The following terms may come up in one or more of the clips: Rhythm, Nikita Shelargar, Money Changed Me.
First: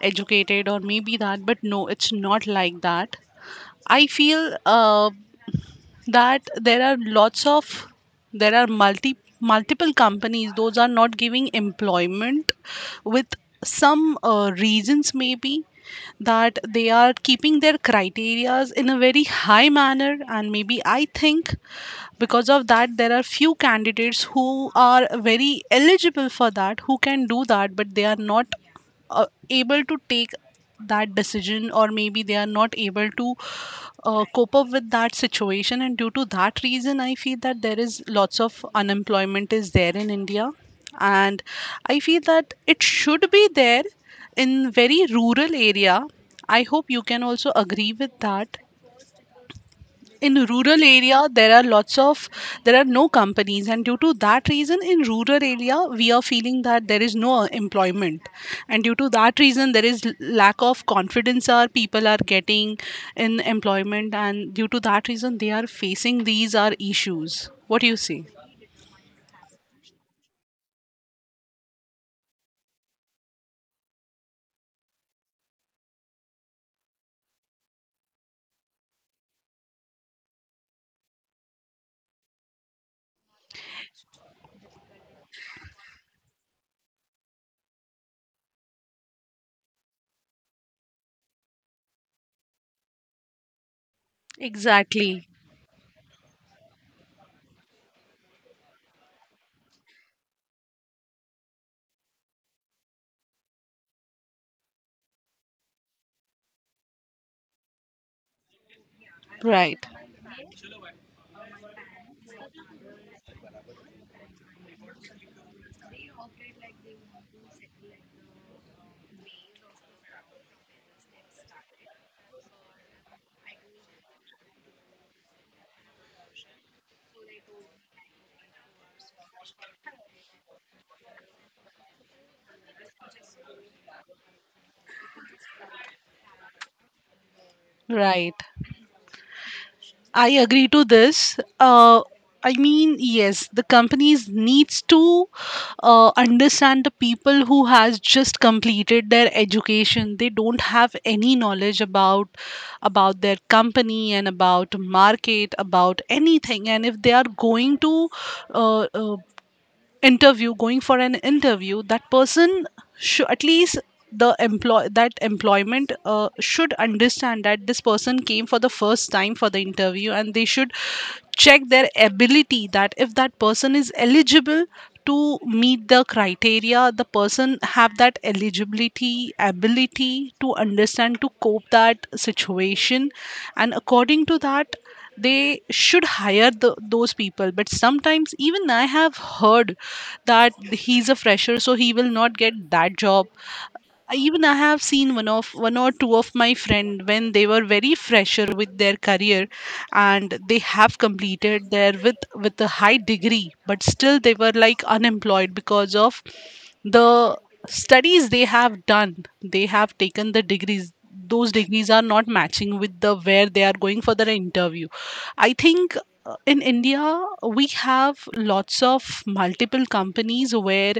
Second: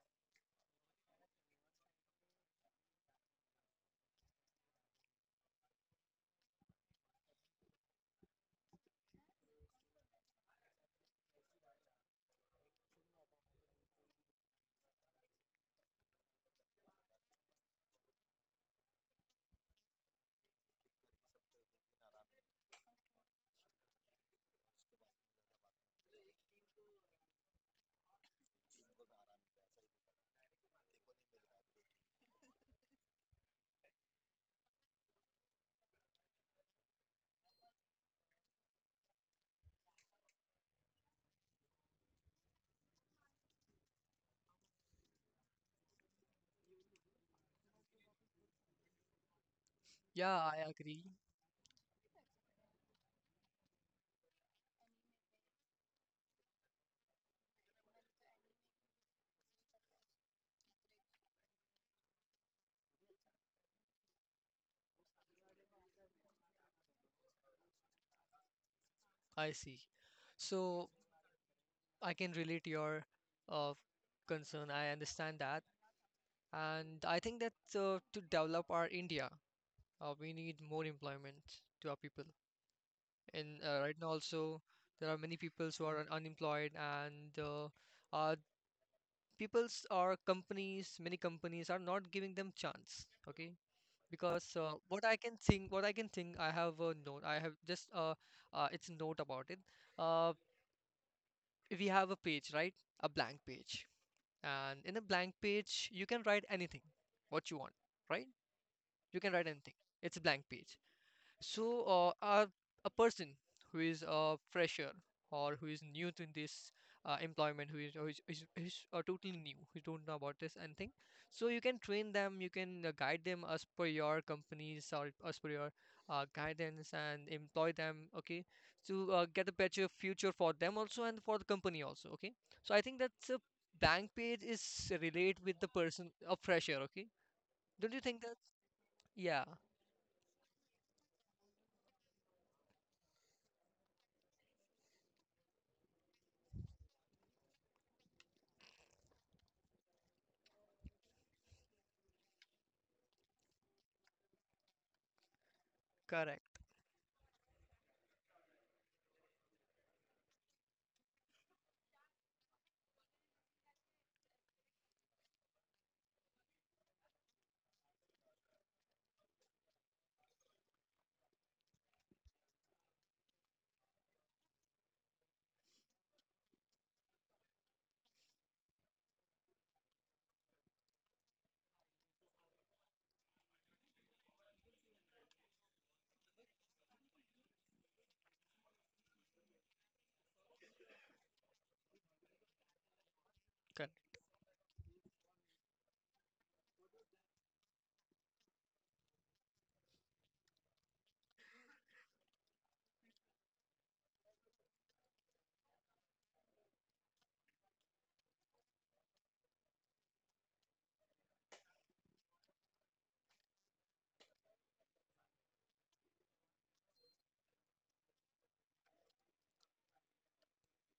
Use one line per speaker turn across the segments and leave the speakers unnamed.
educated or maybe that, but no, it's not like that. I feel that there are lots of there are multiple companies those are not giving employment with some reasons maybe that they are keeping their criterias in a very high manner, and maybe I think because of that there are few candidates who are very eligible for that, who can do that, but they are not able to take that decision, or maybe they are not able to cope up with that situation. And due to that reason I feel that there is lots of unemployment is there in India. And I feel that it should be there in very rural area. I hope you can also agree with that. In
yeah, I
rural
agree.
area there are lots of there are no companies, and due to that reason in rural area we are feeling that there is no employment. And due to that reason there is lack of confidence our people are getting in employment, and due to that reason they are facing these are issues. What do you say?
I see. So I can relate your uh, concern. I understand that, and I think that to develop our India, we need more employment to our people. And right now also, there are many people who are unemployed, and uh, peoples or companies, many companies are not giving them chance. Okay, because
Exactly.
what I can think, I have a note. I have just it's a note about it. Uh, we have a page, right? A blank page, and in a blank page, you can write anything, what you want, right? You can write anything.
Right,
It's a blank page. So, uh, a, a person who is a fresher or who is new to this employment, who is totally new, who don't know about this anything. So you can train them, you can guide them as per your companies or as per your guidance and employ them, okay, to get a better future for them also and for the company also, okay. So I think that's a bank page is relate with the person, a fresher, okay. Don't you think
right.
that? Yeah,
I agree to this. I mean, yes, the companies needs to understand the people who has just completed their education. They don't have any knowledge about their company and about market, about
correct,
anything. And if they are going to uh, uh, interview going for an interview, that person should at least the employ that employment should understand that this person came for the first time for the interview, and they should check their ability that if that person is eligible to meet the criteria, the person have that eligibility ability to understand to cope that situation. And according to that they should hire those people. But sometimes even I have heard that he's a fresher so he will not get that job. I
correct.
even I have seen one or two of my friend when they were very fresher with their career, and they have completed their with a high degree but still they were like unemployed because of the studies they have done. They have taken the degrees. Those degrees are not matching with the where they are going for their interview. I think in India we have lots of multiple companies where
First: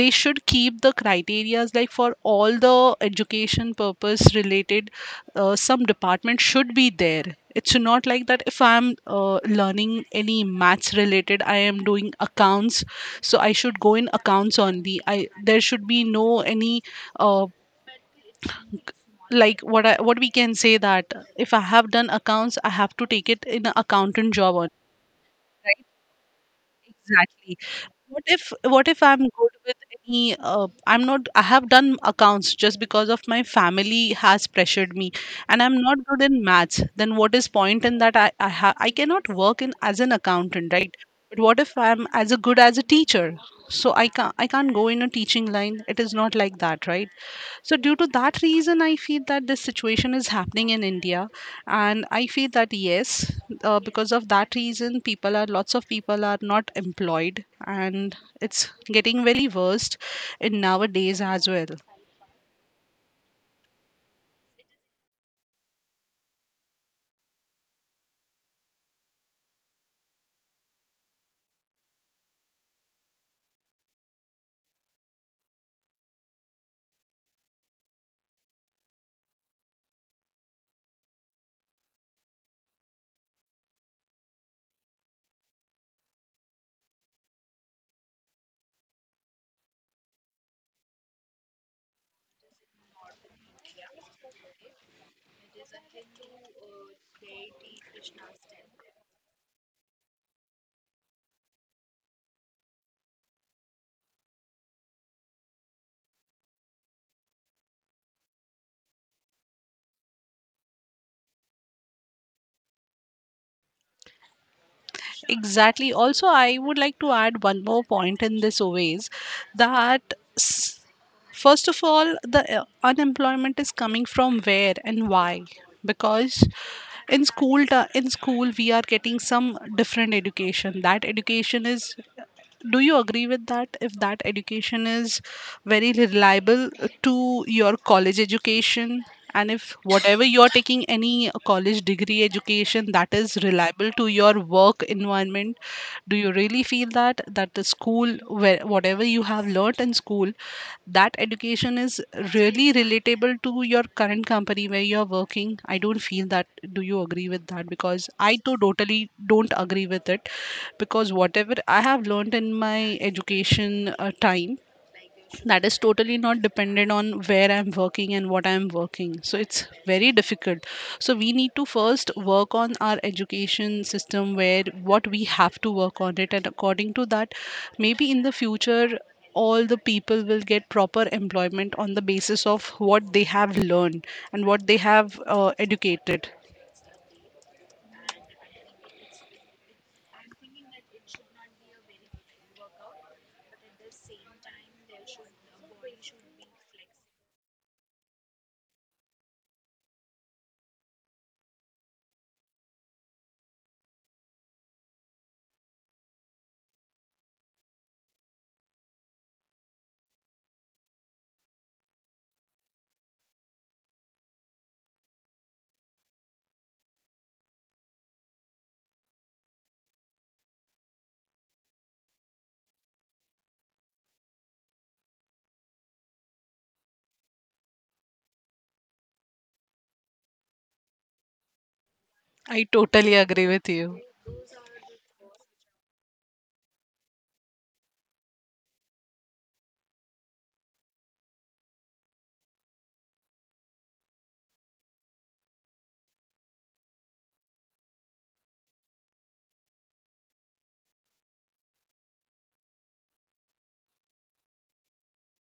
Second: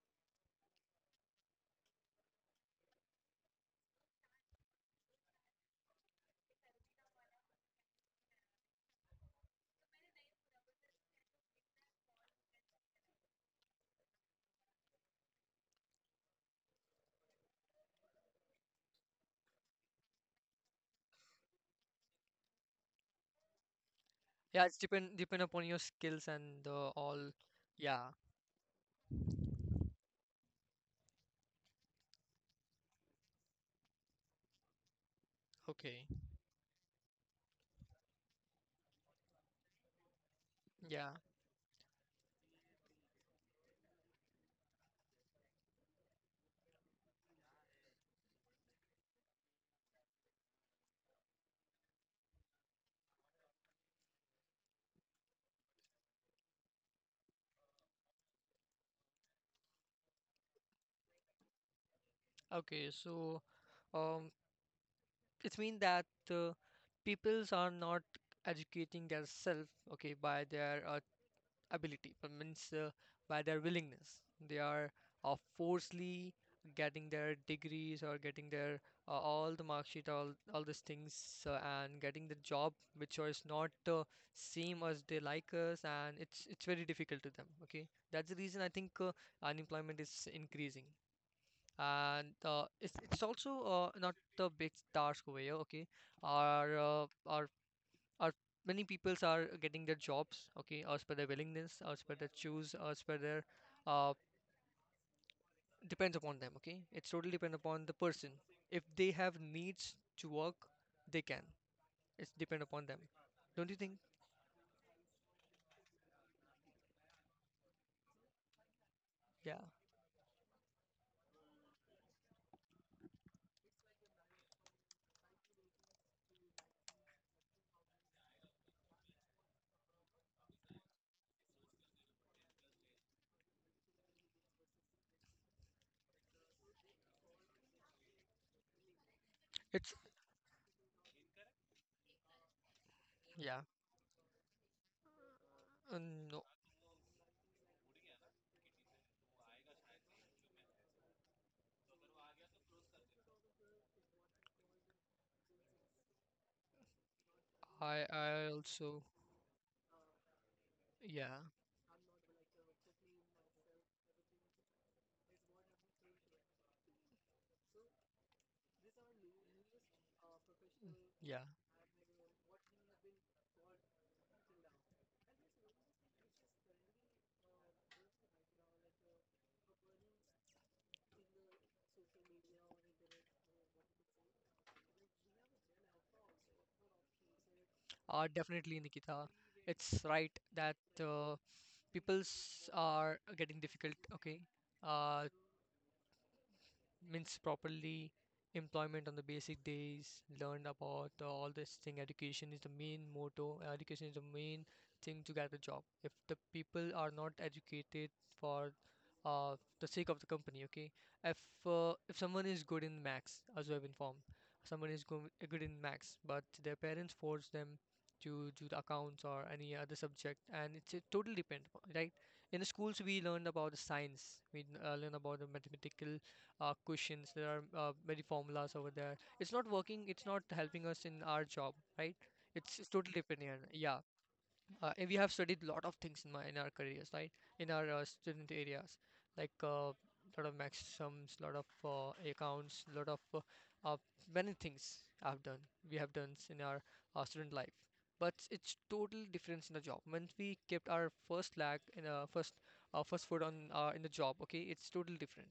they should keep the criterias like for all the education purpose related some department should be there. It's not like that if I'm learning any maths related I am doing accounts, so I should go in accounts only. I there should be no any uh, like what what we can say that if I have done accounts I have to take it in an accountant job
Yeah,
on.
it's depend upon your
Right.
skills and the all.
Exactly.
Yeah,
What if I'm good with any I'm not I have done accounts just because of my family has pressured me, and I'm not
okay.
good in maths. Then what is point in that? I cannot work in as an accountant, right?
Yeah,
But what if I'm as a good as a teacher? So I can't go in a teaching line. It is not like that, right? So due to that reason I feel that this situation is happening in India, and I feel that yes, because of that reason people are lots of people are not employed, and it's getting very worst in nowadays as well.
okay. So, um, it means that peoples are not educating themselves, okay, by their ability, but means by their willingness. They are forcefully getting their degrees or getting their all the mark sheet, all these things, and getting the job which is not same as they like us, and it's very difficult to them. Okay, that's the reason I think unemployment is increasing. And it's also not the big task over here, okay? Our uh, our our many peoples are getting their jobs, okay, as per their willingness, as per their choose, as per their uh, depends upon them, okay. It's totally depend upon the person. If they have needs to work, they can. It's depend upon them. Don't you think?
Exactly. Also, I would like to add one more point in this always,
Yeah.
that s- first of all, the unemployment is coming from where and why? Because in school we are getting some different education. That education is do you agree with that? If that education is very reliable to your college education, and if
It's
whatever you are taking any college degree education that is
yeah.
reliable to your work environment,
Uh,
do you
no,
really feel that that the school where whatever you have learnt in school, that education is really relatable to your current company where you're working? I don't feel that. Do you agree with that?
I
Because I too
also
totally don't agree with it. Because
yeah
whatever I have learned in my education time, that is totally not dependent on where I'm working and what I'm working. So it's very difficult. So we
yeah.
need to first work on our education system, where what we have to work on it. And according to that, maybe in the future all the people will get proper employment on the basis of what they have learned and what they have educated.
Definitely Nikita. It's right that uh, peoples are getting difficult. Okay. Uh, means properly employment on the basic days learned about all this thing education is the main motto education is the main thing to get a job if the people are not educated for uh, the sake of the company okay if if someone is good in max as I've informed good in max but their parents force them to do the accounts or any other subject and it's a totally depend right in the schools we learn about the science we learn about the mathematical questions there are many formulas over there it's not working it's not helping us in our job right
I
it's totally
totally
different
agree
here
with
yeah
you.
and we have studied a lot of things in my in our careers right in our student areas like a lot of max sums lot of accounts lot of uh, many things I've done we have done in our student life but it's totally different in the job when we kept our first lag in a first foot on in the job okay it's totally different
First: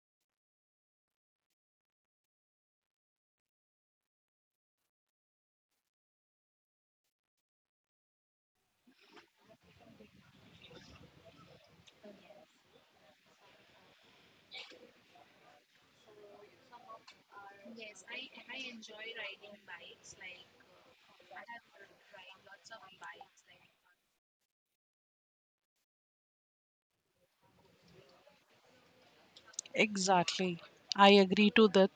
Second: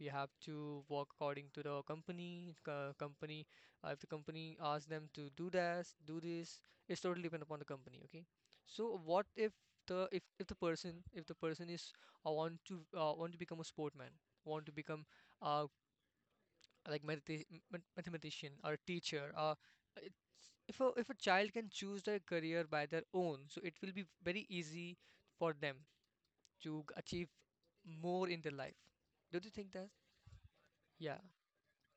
we have to work according to the company if the company asks them to do this it's totally depend upon the company okay so what if the person is want to become a sportman want to become uh, like mathematician or a teacher it's, if a child can choose their career by their own so it will be very easy for them to achieve more in their life don't you think that
Exactly. I
yeah.
agree to that.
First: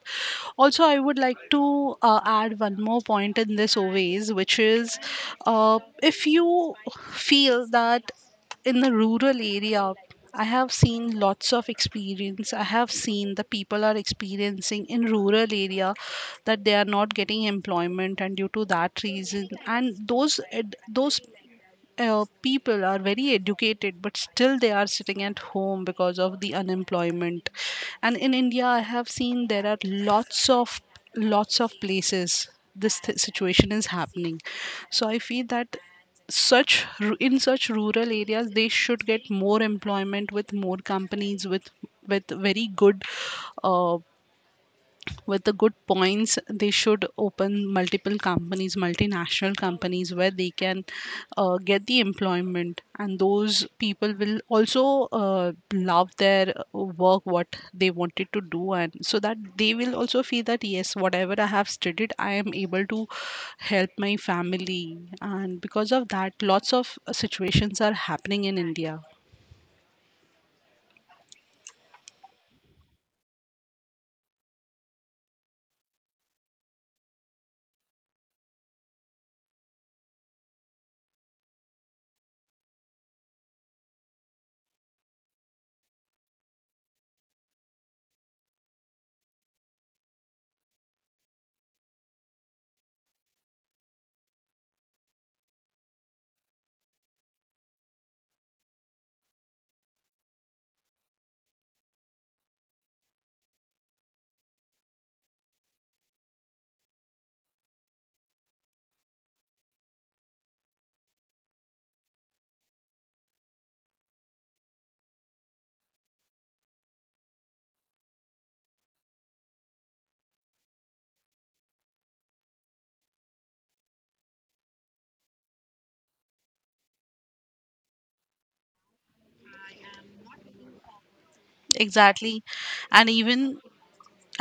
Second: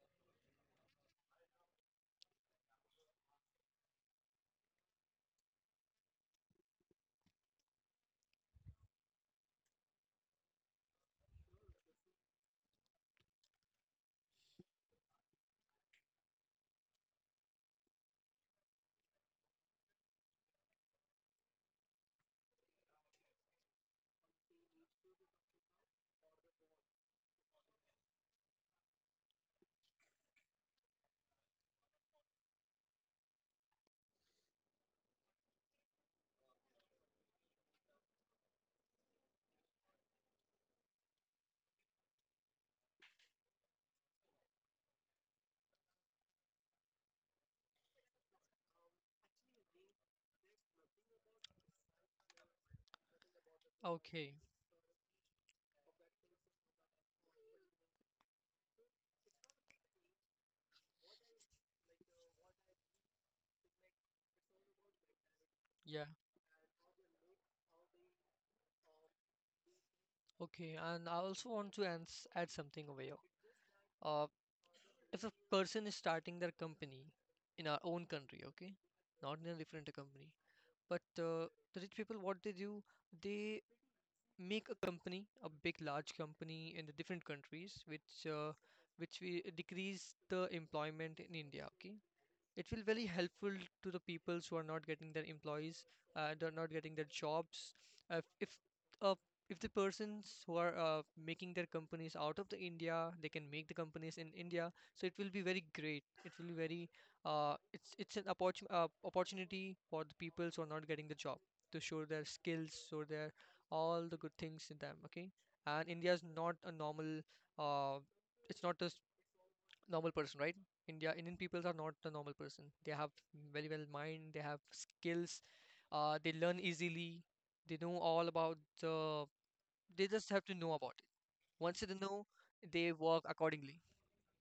Also, I would like to add one more point in this always, which is if you feel that in the rural area, I have seen lots of experience. I have seen the people are experiencing in rural area that they are not getting employment, and due to that reason, and those people are very educated but still they are sitting at home because of the unemployment. And in India I have seen there are lots of places this situation is happening. So I feel that in such rural areas they should get more employment with more companies with very good uh, with the good points. They should open multiple companies multinational companies where they can get the employment, and those people
Okay,
will also love their work what they wanted to do. And so that they will also feel that yes, whatever I have studied I am able to help my family. And because
yeah,
of that lots of situations are happening in India.
okay. And I also want to ans add something over here. Uh, if a person is starting their company in our own country, okay, not in a different company, but the rich people, what they do, they make a company, a big, large company in the different countries, which we decrease the employment in India, okay. It will very helpful to the peoples who are not getting their employees they're not getting their jobs uh, if uh, if the persons who are making their companies out of the india they can make the companies in india so it will be very great it will be very it's an opportunity for the peoples who are not getting the job to show their skills show their all the good things in them okay and india is not a normal uh, it's not a normal person, right? Indian peoples are not the normal person. They have very well mind. They have skills. They learn easily. They know all about the. They just have to know about it. Once they know,
Exactly.
they
And
work
even
accordingly.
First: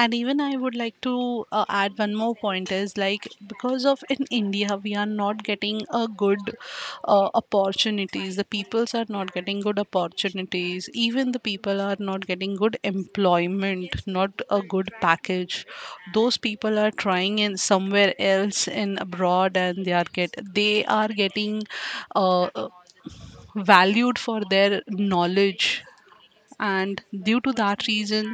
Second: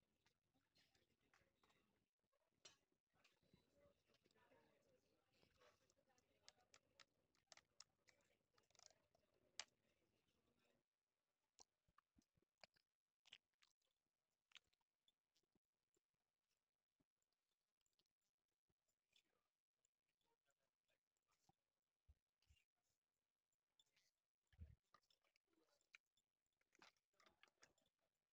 I would like to add one more point is like because of in India we are not getting a good opportunities. The peoples are not getting good opportunities. Even the people are not getting good employment, not a good package. Those people are trying in somewhere else in abroad, and they are get they are getting uh, uh, valued for their knowledge. And due to that reason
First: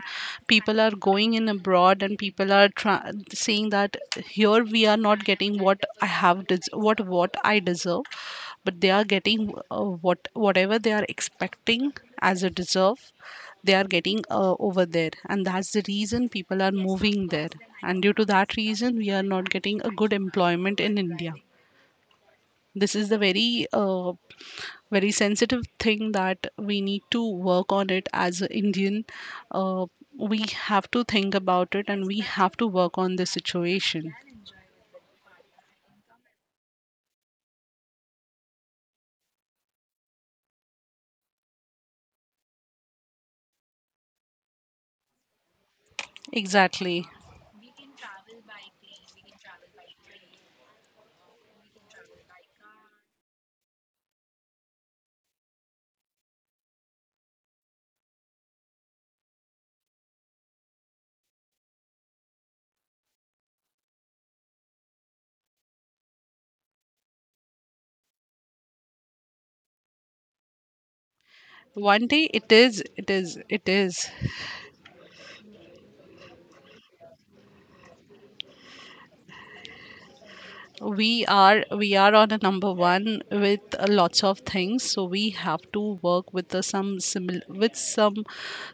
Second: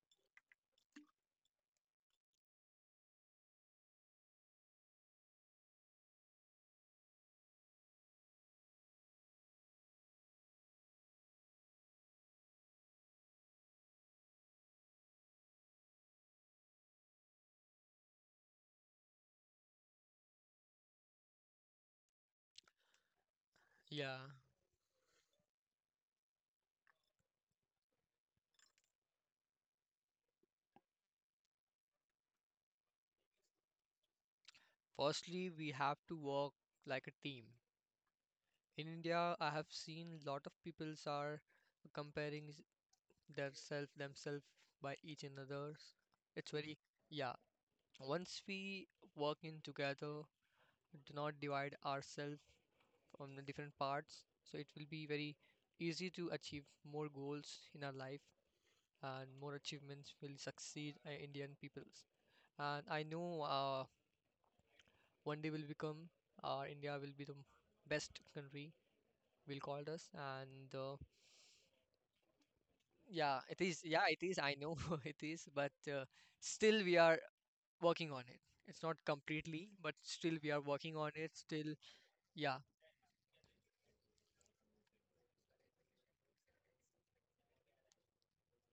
people are going in abroad, and people are saying that here we are not getting what I deserve, but they are getting what whatever they are expecting as a deserve they are getting over there. And that's the reason people are moving there. And due to that reason we are not getting a good employment in India. This is the very
Yeah.
very sensitive thing that we need to work on it as an Indian. Uh, we have to think about it, and we have to work on this situation.
Firstly, we have to work like a team. In India, I have seen lot of peoples are comparing s- their self themselves by each another's. It's very
Exactly.
yeah. Once we work in together, do not divide ourselves on the different parts so it will be very easy to achieve more goals in our life and more achievements will succeed indian peoples and I know one day will become india will be the best country will call us and
One day it is, it is, it
yeah
is.
it is I know it is but still we are working on it it's not completely but still we are working on
we
it
are
still
we are on a
yeah
number one with lots of things, so we have to work with the, some with some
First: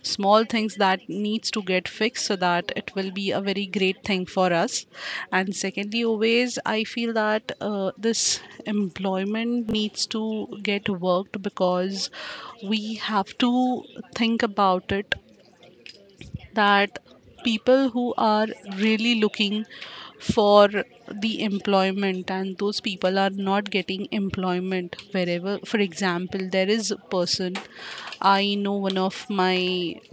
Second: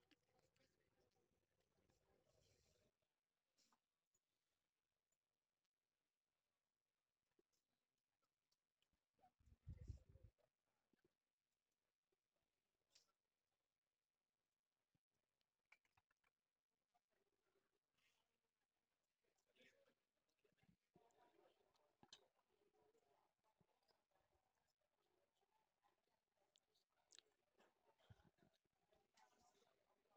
small things that needs to get fixed, so that it will be a very great thing for us. And secondly always I feel that this employment needs to get worked because we have to think about it that people who are really looking for the employment and those people are not getting employment wherever. For example, there is a person. I know one of my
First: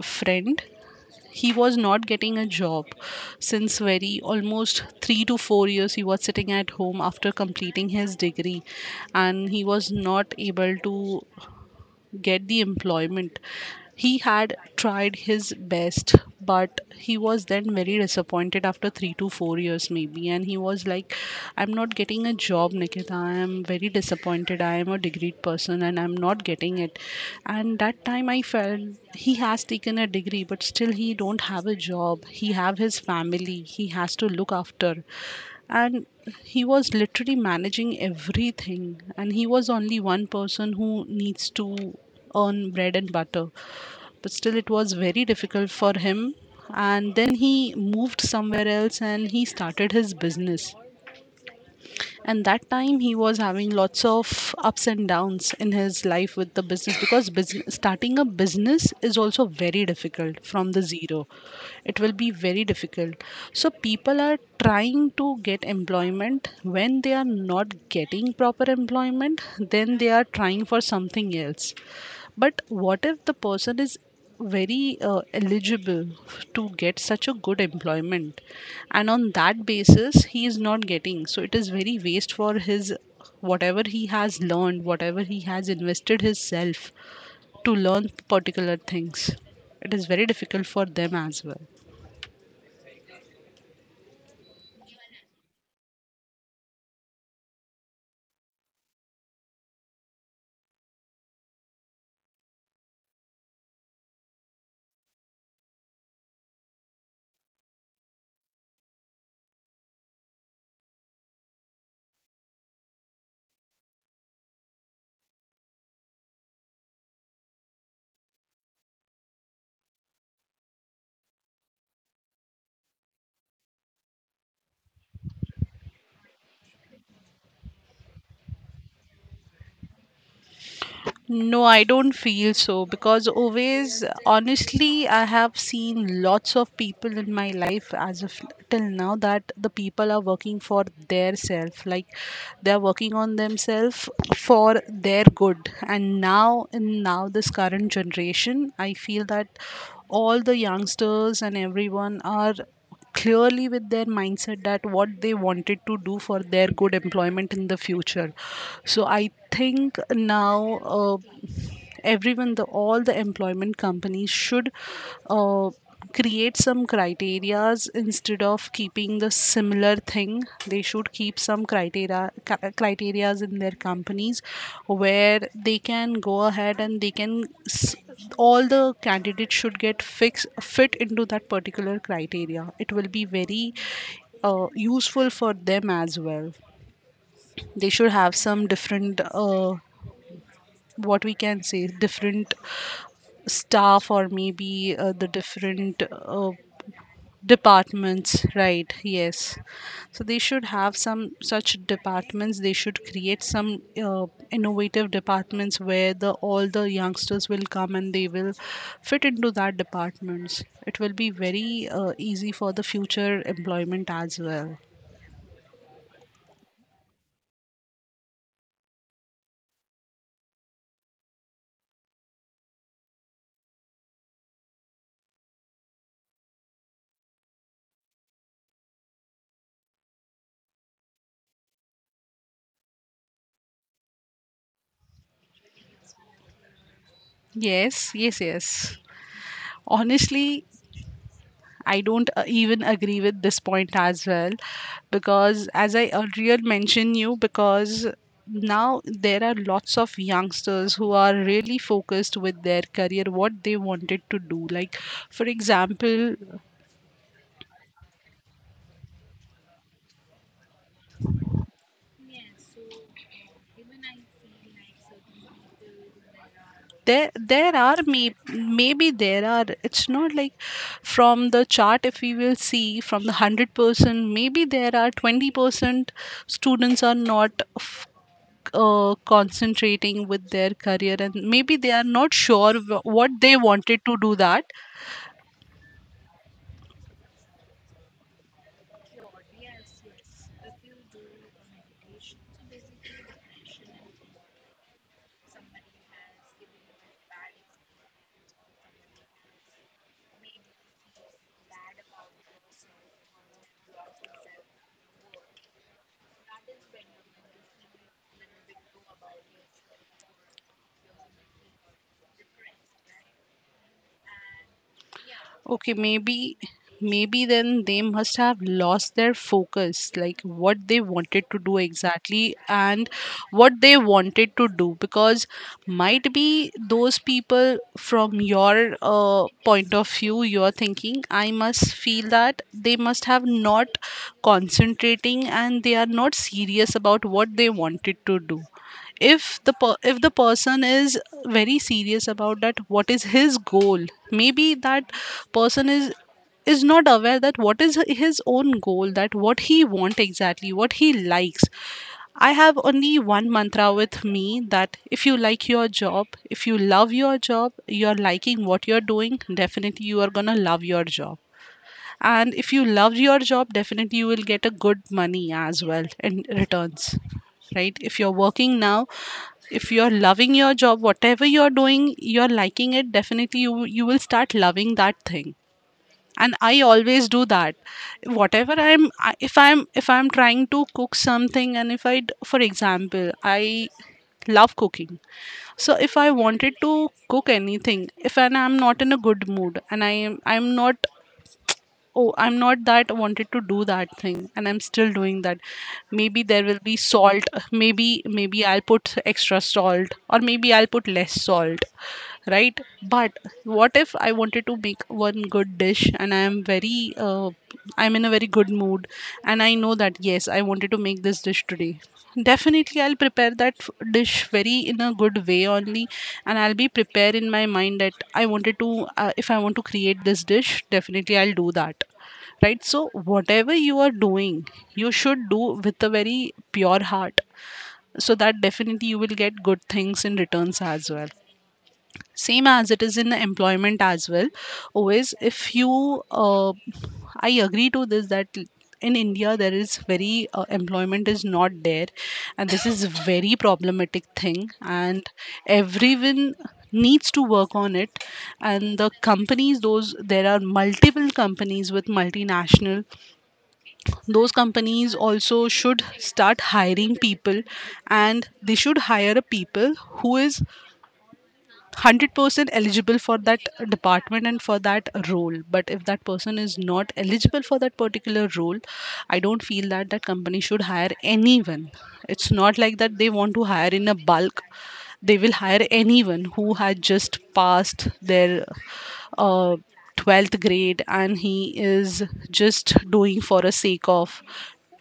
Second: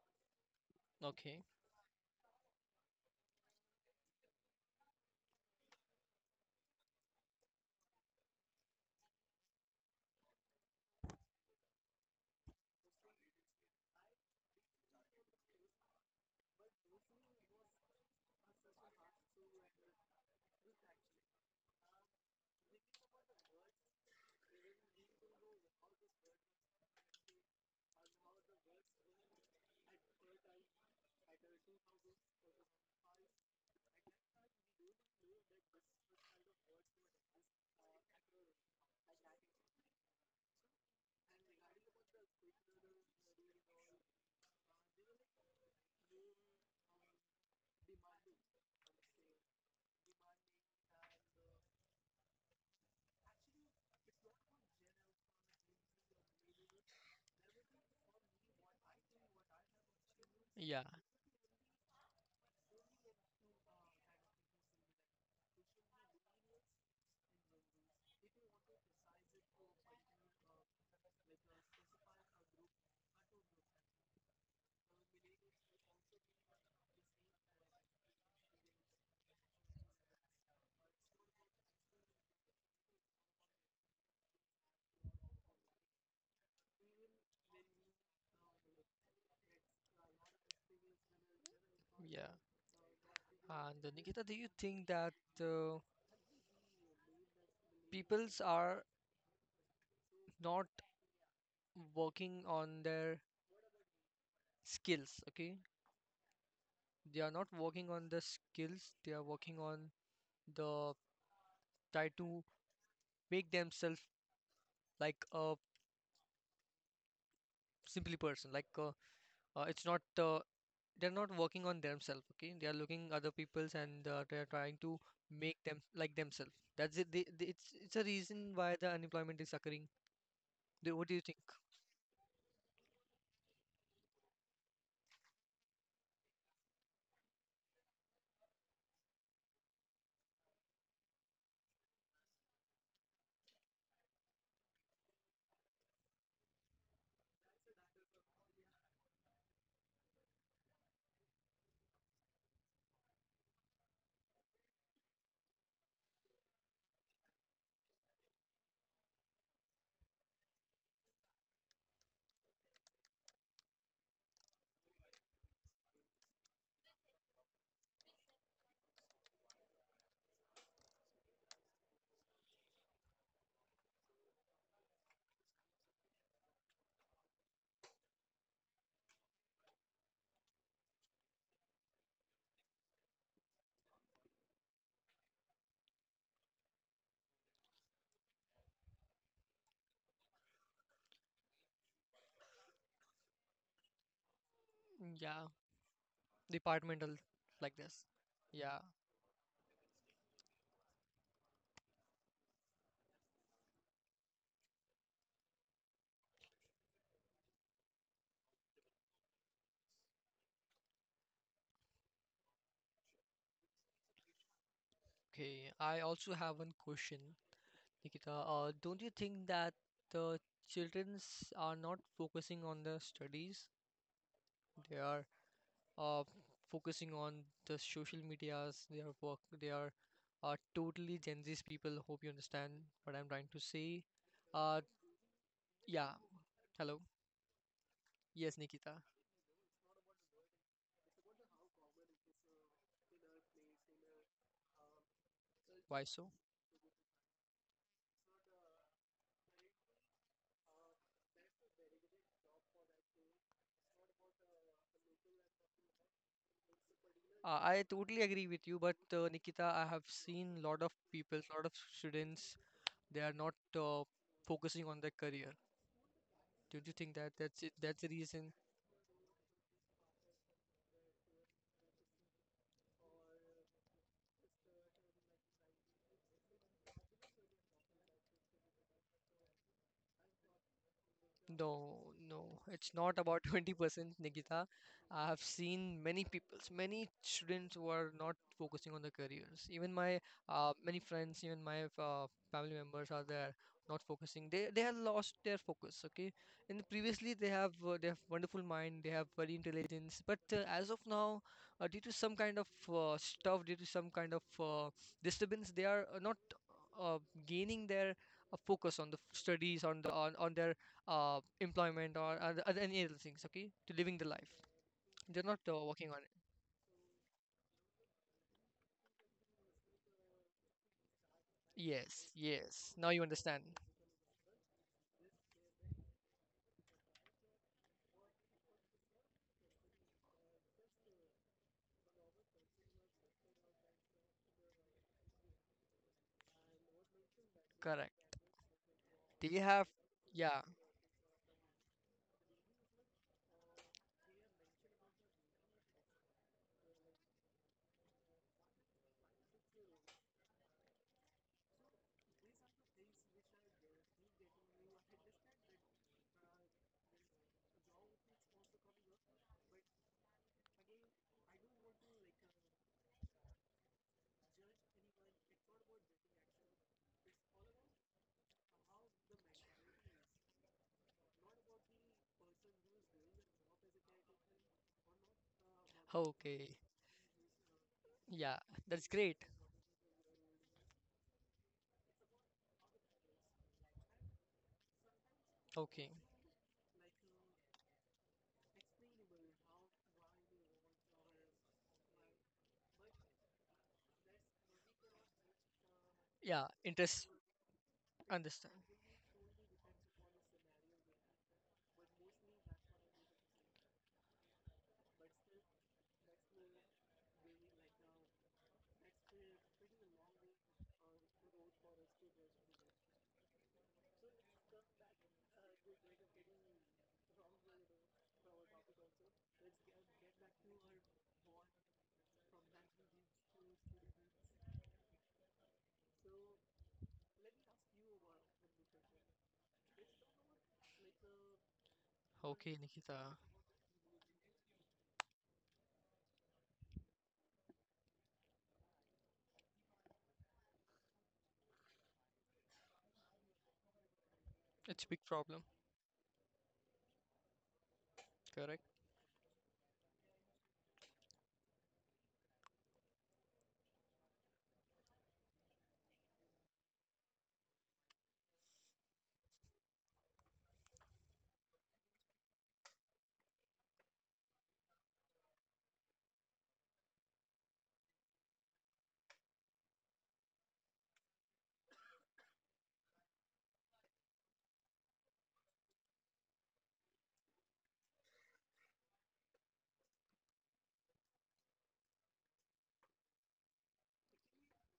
friend
okay
he was not getting a job since very almost 3 to 4 years. He was sitting at home after completing his degree, and he was not able to get the employment. He had tried his best, but he was then very disappointed after 3 to 4 years, maybe. And he was like, I'm not getting a job, Nikita. I am very disappointed. I am a degree person, and I'm not getting it. And that time I felt he has taken a degree, but still he don't have a job. He have his family. He has to look after. And he was literally managing everything, and he was only one person who needs to earn bread and butter. But still it was very difficult for him, and then he moved somewhere else and he started his business. And that time he was having lots of ups and downs in his life with the business, because business, starting a business is also very difficult from the
yeah
zero. It will be very difficult. So people are trying to get employment. When they are not getting proper employment, then they are trying for something else. But what if the person is very eligible to get such a good employment, and on that basis he is not getting? So it is very waste for his whatever he has learned, whatever he has invested his self to learn particular things. It is very difficult for them as well.
yeah and nikita do you think that peoples are not working on their skills okay they are not working on the skills they are working on the try to make themselves like a simply person like it's not they're not working on themselves okay they are looking other people's and they're trying to make them like themselves that's it it's a reason why the unemployment is occurring. Do- what do you think
No, I don't feel so, because always, honestly, I have seen lots of people in my life as of till now that the people are working for their self, like they are working on themselves for their good. And now, in now this current generation, I feel that all the youngsters and everyone are clearly with their mindset that what they wanted to do for their good employment in the future. So I think now, uh, everyone the all the employment companies should, uh, create some criterias instead of keeping the similar thing. They should keep some criteria, criterias in their companies where they can go ahead and they can, all the candidates should get fixed fit into that particular criteria. It will be very useful for them as well. They should have some different, what we can say, different staff, or maybe the
yeah
different,
departmental like this
departments,
yeah
right? Yes. So they should have some such departments. They should create some innovative departments where the all the youngsters will come and they will fit into that departments. It will be very easy for the future employment as well.
okay I also have one question Nikita, don't you think that the childrens are not focusing on the studies? They are uh, focusing on the social medias, their work. They are totally Gen Z's people. Hope you understand what I'm trying to say. Uh, yeah. Hello.
Yes, yes,
Yes,
yes.
Nikita.
Honestly, I don't even agree with this point as well, because as
Why
I
so?
earlier mentioned you. Because now there are lots of youngsters who are really focused with their career, what they wanted to do, like for example,
I totally agree with you, but Nikita, I have seen lot of people, lot of students. They are not focusing on their career. Don't you think
there
that that's it?
there are
That's the
may,
reason.
maybe there are, it's not like, from the chart if we will see, from the 100% maybe there are 20% students are not concentrating with their career, and maybe they are
No,
not
no,
sure
it's not
what
about
they wanted
20%,
to do that.
Nikita. I've seen many people, many students who are not focusing on their careers. Even my many friends, even my family members are there not focusing. They have lost their focus. Okay, in the previously they have wonderful mind, they have very intelligence, but as of now, due to some kind of stuff, due to some kind of disturbance, they are not uh, gaining their focus on the studies on on their employment other any other things, okay? To living the life. They're not
Okay,
working on it.
maybe then they must have lost their focus, like what they wanted to do
Yes,
exactly,
yes.
and
Now you understand.
what they wanted to do, because might be those people from your point of view, you're thinking. I must feel that they must have not concentrating and they are not serious about what they
Correct.
wanted to do. if
They
the
have,
per- if the
yeah,
person is very serious about that, what is his goal? Maybe that person is not aware that what is his own goal, that what he want exactly, what he likes. I have only one mantra with me, that if you like your job, if you love your job, you're liking what you're doing, definitely you are going to love your job. And if you love your job, definitely you will get a good money as well in returns, right? If you're working now, if you're loving your job, whatever you're doing, you're liking it, definitely you will start loving that thing. And
okay.
I always do that,
Yeah,
whatever I'm
that's
I-
great.
if I'm trying to cook something, and if for example I love cooking. So
Okay.
if I wanted to cook anything, if and I'm not in a good mood, and I'm not, oh I'm not that wanted to do that thing, and I'm still doing that. Maybe there
Yeah,
will be
interest,
salt, maybe
understand.
I'll put extra salt or maybe I'll put less salt, right? But what if I wanted to make one good dish, and I am very, I'm in a very good mood, and I know that, yes, I wanted to make this dish today. Definitely, I'll prepare that dish very in a good way only, and I'll be prepared in my mind that I wanted to, if I want to create this dish, definitely I'll do that, right? So whatever you are doing, you should do with a very pure heart, so that definitely you will get good things in returns as well. Same
Okay,
as it is in
Nikita.
employment as well. Always, if you, I agree to this, that in India there is very, employment is not there, and this is very problematic thing.
It's a big
And
problem.
everyone needs to work on it.
Correct.
And the companies, those there are multiple companies with multinational, those companies also should start hiring people, and they should hire a people who is 100% eligible for that department and for that role. But if that person is not eligible for that particular role, I don't feel that that company should hire anyone. It's not like that they want to hire in a bulk. They will hire anyone who had just passed their, uh, 12th grade, and he is just doing for a sake of,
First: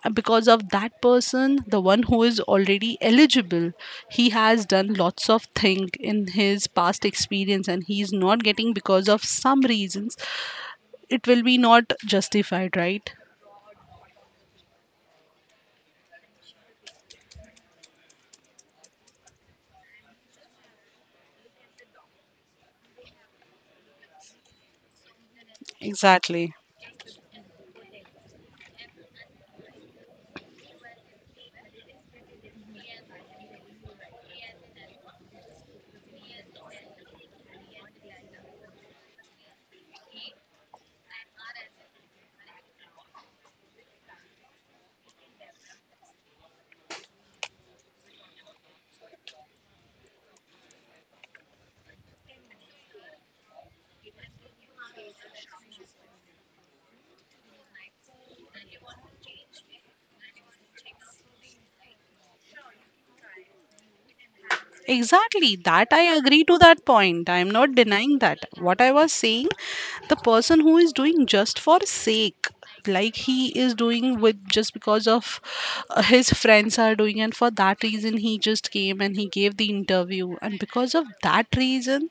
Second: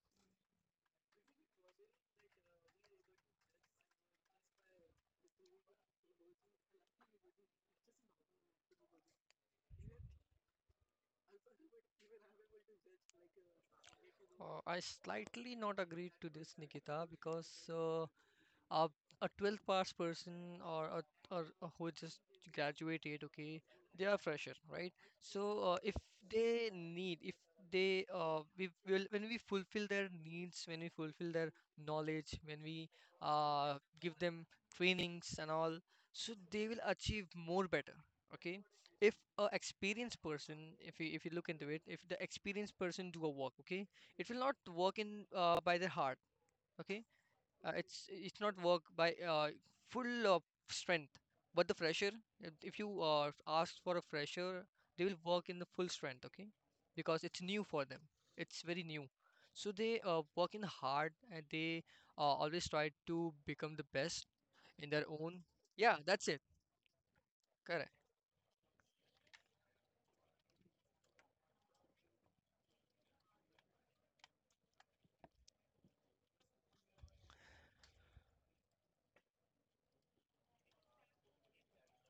because of that person, the one who is already eligible, he has done lots of thing in his past experience, and he is not getting because of some reasons. It will be not justified, right?
I slightly not agree to this, Nikita, because a a 12th pass person or a, or a who just graduated. Okay, they are fresher, right? So if
Exactly.
they need, if they we will, when we fulfill their needs, when we fulfill their knowledge, when we give them trainings and all, so they will achieve more better. Okay. If a experienced person, if you look into it, if the experienced person do a work, okay, it will not work in by their heart. Okay. It's not work by full of strength. But the fresher, if you ask for a fresher, they will work in the full strength. Okay, because it's new for them, it's very new. So they work in hard and they always try to become the best in their own.
Exactly, that
Yeah,
I
that's
agree
it.
to that point. I am not
Correct.
denying that. What I was saying, the person who is doing just for sake, like he is doing with just because of, his friends are doing, and for that reason he just came and he gave the interview, and because of that reason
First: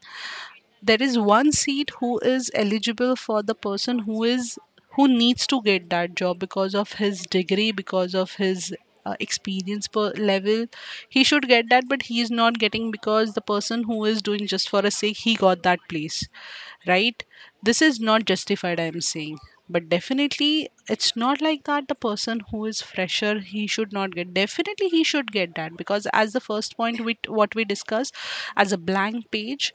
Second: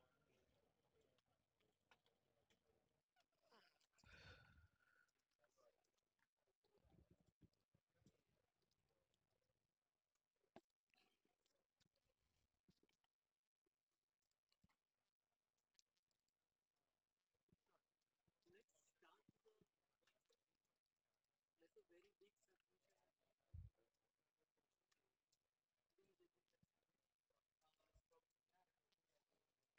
there is one seat who is eligible for the person who needs to get that job, because of his degree, because of his, experience per level. He should get that, but he is not getting because the person who is doing just for a sake, he got that place, right? This is not justified, I'm saying. But definitely, it's not like that the person who is fresher he should not get. Definitely he should get that, because as the first point we, what we discussed, as a blank page,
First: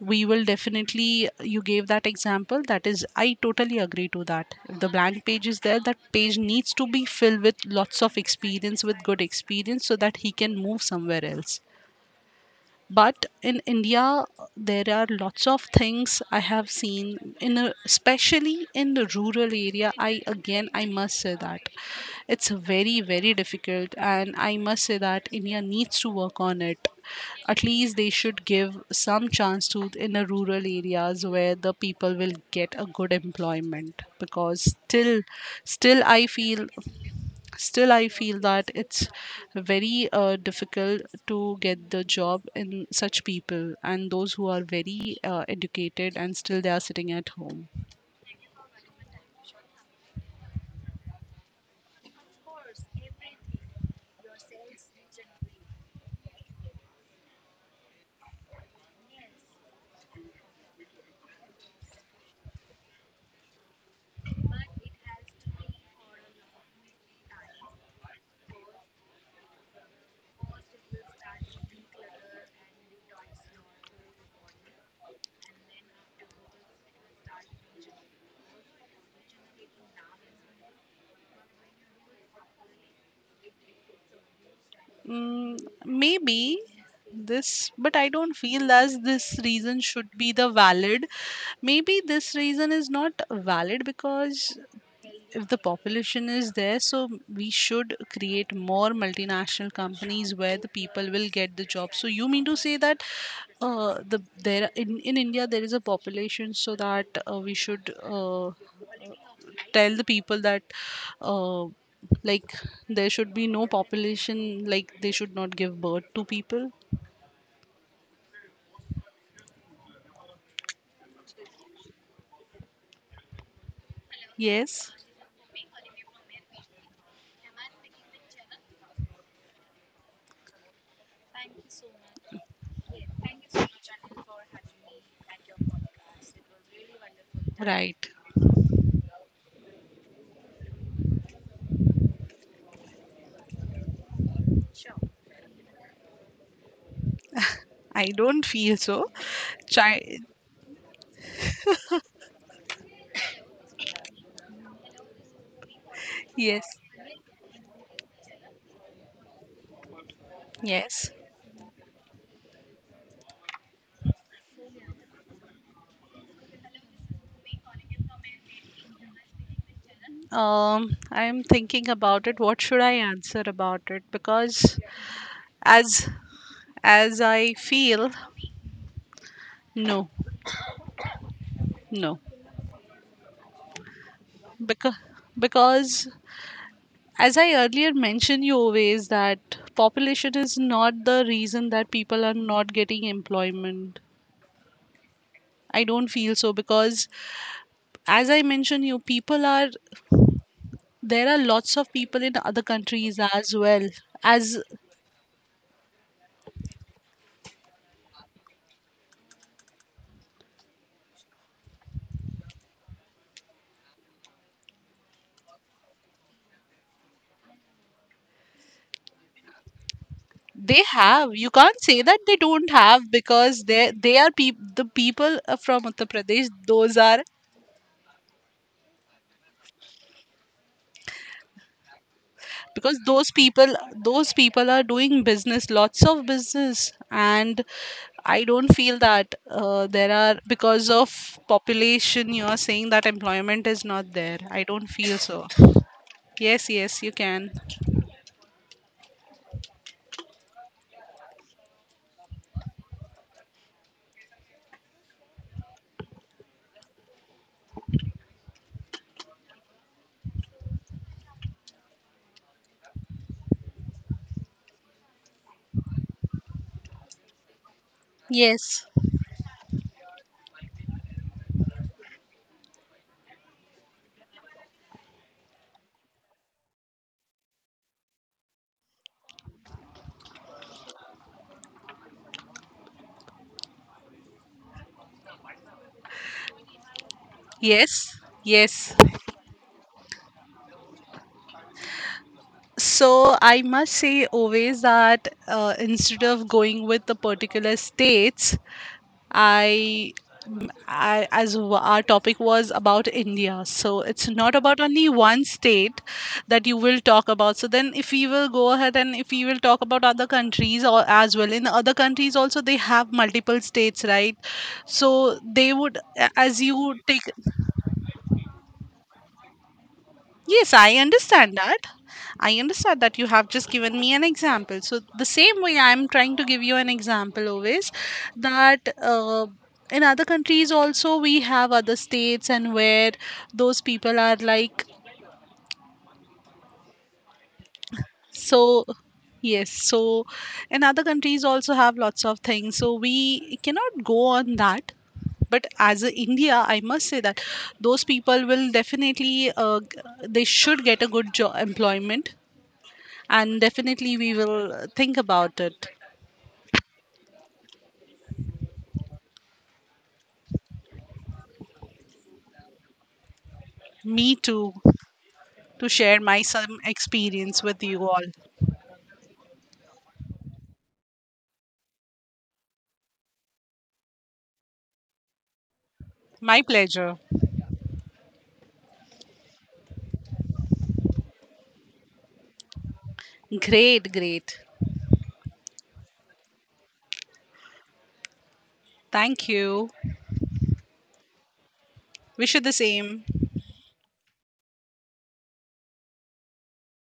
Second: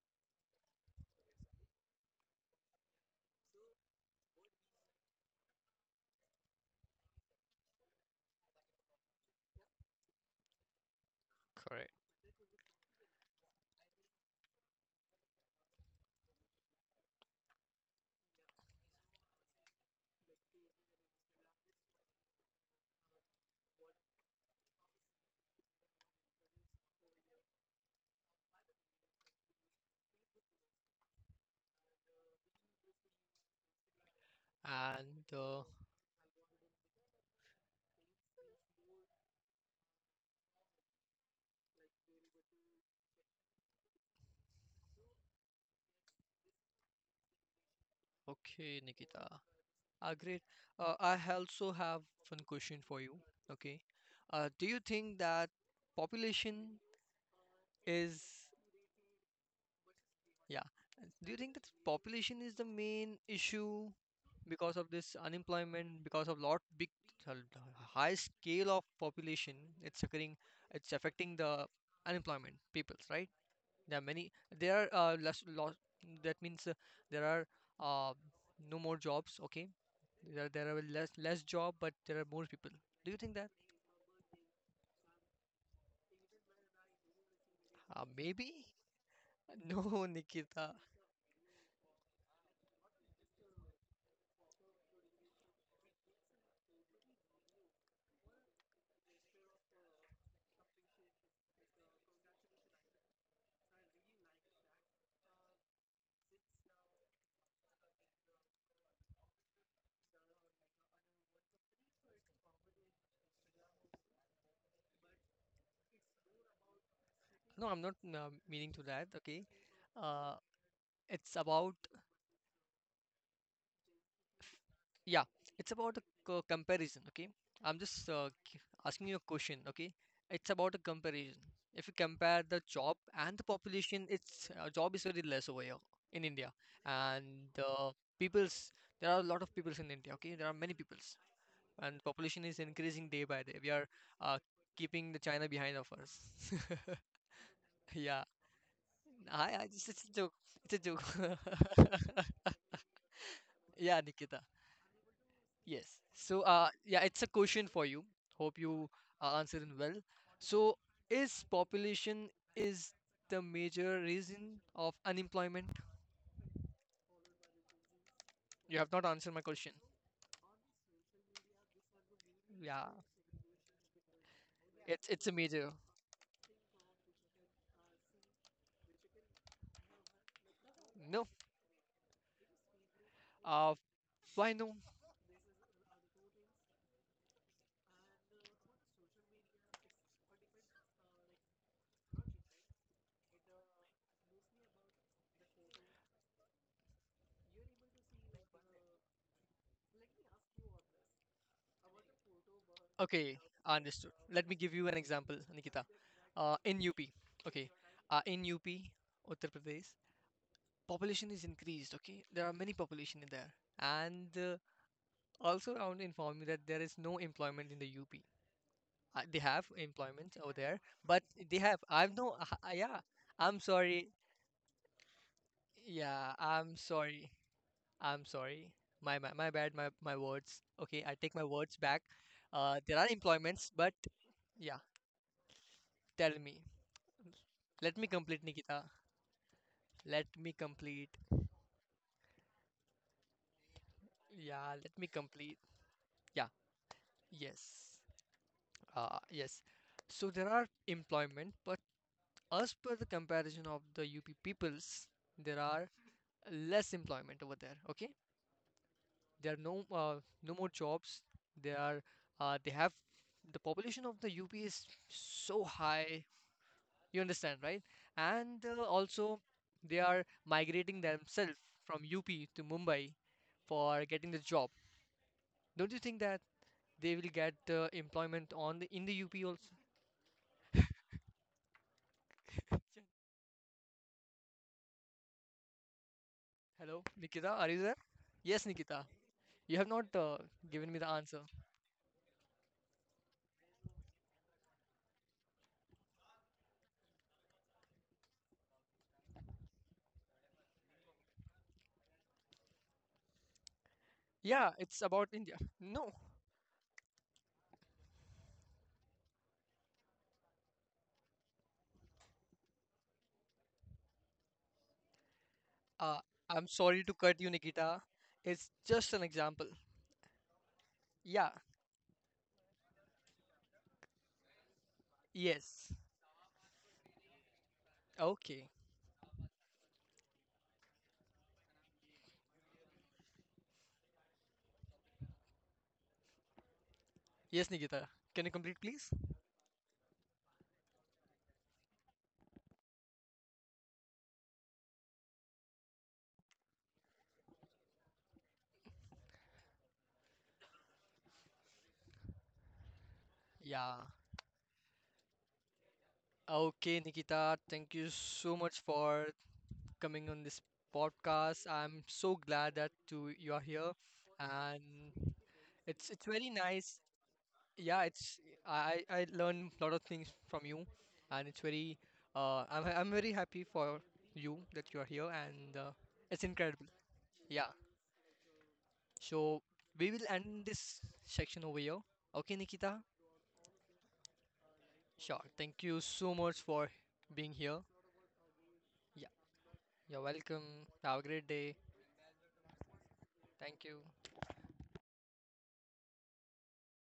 we will definitely, you gave that example, that is, I totally agree to that. If the blank page is there, that page needs to be filled with lots of experience, with good experience, so that he can move somewhere else. But in India there are lots of things I have seen in a, especially in the rural area. I again I must say that it's very, very difficult, and I must say that India needs to work on it. At least they should give some chance to in the rural areas where the people will get a good employment, because still
And
still I feel still I feel that it's very difficult to get the job in such people, and those who are very educated and still they are sitting at home.
okay, Nikita, ah, great. Also have one question for you. Okay. Do you think that population is Yeah. And do you think that population is the main issue, because of this unemployment, because of lot big uh, high scale of population, it's occurring, it's affecting the unemployment peoples, right? There are many. There are less loss. That means there are uh, no more jobs. Okay, there are less job, but there are more people. Do you think that?
mm, Maybe this, but I don't
Maybe.
feel as this reason
No,
should be the
Nikita.
valid. Maybe this reason is not valid, because if the population is there, so we should create more multinational companies where the people will get the job. So you mean to say that, the there in India there is a population, so that, we should, tell the people that, uh, like there should be no population, like they should not give birth to people.
No, I'm not meaning to that. Okay. Uh, it's about
Yes,
Yeah, it's about a comparison, okay? I'm just asking you a question, okay? It's about a comparison. If you compare the job and the population, it's job is very less over here in India, and uh,
right.
people's there are a lot of peoples in India, okay? There are many peoples, and population is increasing day by day. We are uh, keeping the China behind of us.
I
Yeah,
don't feel so.
I it's a
Chi-
joke. It's a joke. Yeah, Nikita. Yes. So,
yes,
yeah, it's a question for you. Hope you are answering well. So,
yes.
is population is the major reason of unemployment? You have not answered my question.
I'm thinking about it. What should
Yeah,
I answer about it? Because
it's a major.
as as I feel, no,
No.
no,
Uh, why no?
because because as I earlier mentioned, you always, that population is not the reason that people are not getting employment. I don't feel so, because as I mentioned, you people are there are lots of people in other countries
Okay,
as well
understood. Let me
as.
give you an example, Nikita. In UP, okay, in UP, Uttar Pradesh, population is increased. Okay, there are many population in there, and also I want to inform you that there is no employment in the UP. They have employment over there,
They
but
have. You
they have.
can't say
I've
that
no.
they don't
Yeah,
have,
I'm
because they
sorry.
they are peop the people from Uttar
Yeah,
Pradesh.
I'm
Those are,
sorry. I'm sorry. My bad. My words. Okay, I take my words back. There
because
are
those
employments,
people
but
those people
yeah.
are doing business, lots of
Tell me.
business. And
Let me complete,
I don't
Nikita.
feel that there
Let
are
me
because of
complete.
population. You are saying that employment is not there. I
Yeah,
don't
let me
feel so.
complete. Yeah.
Yes, yes, you can.
Yes. Yes. So there are employment, but as per the comparison of the UP peoples, there are less employment over there. Okay. There are no no more jobs. There are they have the population of the UP is so high. You understand, right? And
Yes,
also they are migrating themselves from UP to Mumbai for getting the job. Don't you think that they will get employment on the, in the UP also? Hello, Nikita, are you there?
yes,
Yes,
yes.
Nikita. You have not given me the answer.
So I must say always that instead of going with the particular states, I, I as our topic was about India, so it's not
Yeah,
about
it's
only
about
one
India.
state
No,
that you will talk about. So then, if we will go ahead and if we will talk about other countries or as well, in other countries also they have multiple states, right? So they would,
uh,
as
I'm sorry
you
to cut
take.
you, Nikita. It's just an example.
Yes, I
Yeah.
understand that. I understand that you have just given me an example. So, the same way
Yes.
I'm trying to give you an example always,
Okay.
that, in other countries also we have other states, and where those people are, like,
Yes, Nikita. Can you complete,
so.
please?
Yes, so in other countries also have lots of things. So we cannot go on that. But as a India, I must say that those people will definitely, they should get a good job employment, and
Yeah.
definitely we will think about it.
Okay, Nikita. Thank you so much for coming on this podcast. I'm so glad that you are here,
Me too,
and
to
it's
share
it's
my
very
some
nice.
experience with you
Yeah,
all.
it's I learn a lot of things from you, and it's very I'm very happy for you that you are here, and it's
My
incredible.
pleasure.
Yeah. So we will end this section over here. Okay, Nikita.
Great, great.
Sure. Thank you so much for being here. Yeah.
Thank you.
You're welcome. Have a great day.
Wish you the same.
Thank you.